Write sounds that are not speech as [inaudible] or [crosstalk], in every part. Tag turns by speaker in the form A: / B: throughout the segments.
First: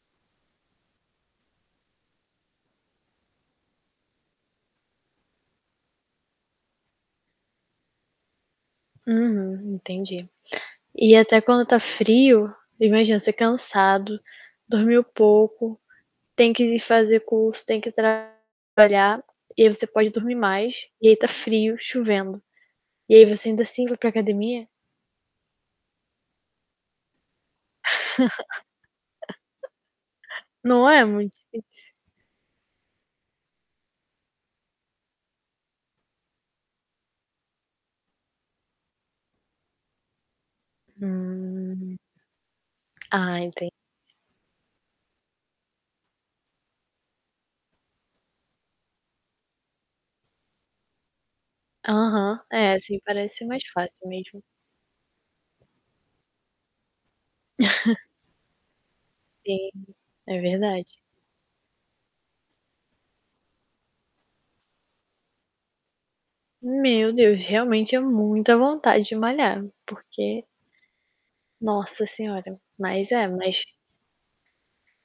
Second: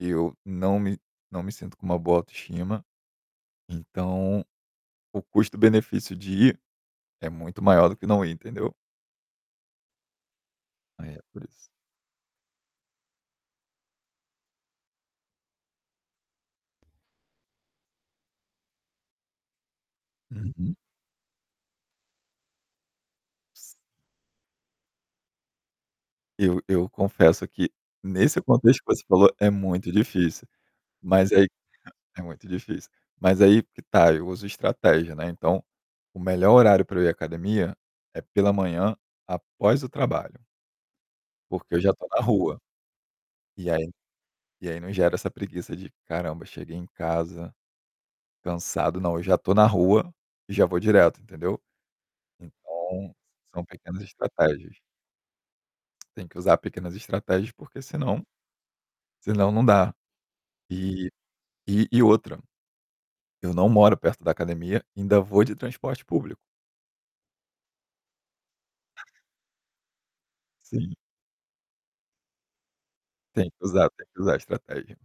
A: Eu não me não me sinto com uma boa autoestima. Então, o custo-benefício de ir é muito maior do que não ir, entendeu?
B: Uhum, entendi.
A: Aí,
B: E
A: é,
B: até
A: por isso.
B: quando tá frio imagina você cansado, dormiu pouco, tem que fazer curso, tem que trabalhar, e aí você pode dormir
A: Uhum.
B: mais, e aí tá frio, chovendo. E aí você ainda
A: Si
B: assim vai para a academia?
A: Eu eu confesso que, nesse contexto que você falou, é muito
B: [laughs]
A: difícil.
B: Não é
A: Mas
B: muito
A: aí
B: difícil?
A: é muito difícil. Mas aí que tá, eu uso estratégia, né, então, o melhor horário para eu ir à academia é pela manhã, após o trabalho. Porque eu já
B: Hum.
A: tô na rua.
B: Ah,
A: E
B: entendi.
A: aí e aí não gera essa preguiça de: "Caramba, cheguei em casa, cansado". Não, já estou na rua e já vou direto, entendeu.
B: Aham. É, assim
A: Então,
B: parece
A: sa
B: mais
A: são pequenas
B: fácil mesmo.
A: estratégias. Tem que usar pequenas estratégias porque
B: [chuckles]
A: senão senão não
B: Sim.
A: dá.
B: É verdade.
A: Eh, e e outra, eu não moro perto da academia. Ainda vou de transporte público.
B: Meu Deus! Realmente é muita vontade de malhar, porque
A: Sim.
B: Nossa senhora. Mas é,
A: Tem
B: mas
A: que usar, tem que usar a estratégia.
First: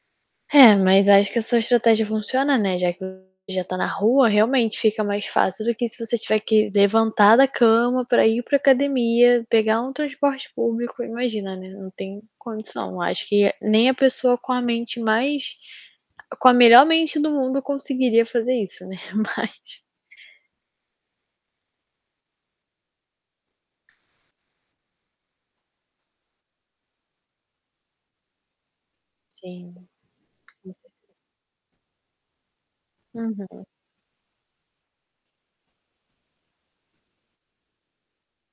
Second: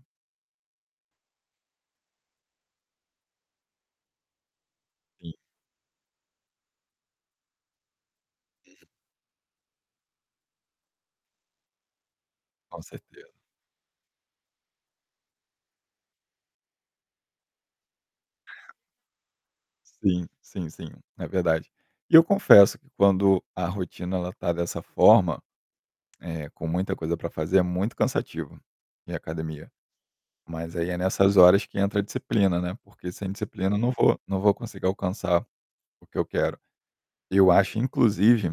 B: É, mas acho que a sua estratégia funciona, né, já que o já tá na rua, realmente, fica mais
A: Sim.
B: fácil do que se você tiver que levantar da cama para ir para
A: Uhum.
B: academia, pegar um transporte público, imagina, né, não tem
A: Com
B: condição. Eu acho
A: certeza.
B: que nem a pessoa com a mente mais com a melhor mente do mundo conseguiria fazer
A: [chuckles]
B: isso, né, mas
A: Sim, sim, sim, é verdade. E eu confesso que quando a rotina ela tá dessa forma, eh, com muita coisa para fazer, é muito cansativo ir à academia.
B: Sim, com
A: Mas aí é
B: certeza.
A: nessas horas que entra a disciplina, né, porque sem
B: Uhum.
A: disciplina eu não vou não vou conseguir alcançar o que eu quero. Eu acho inclusive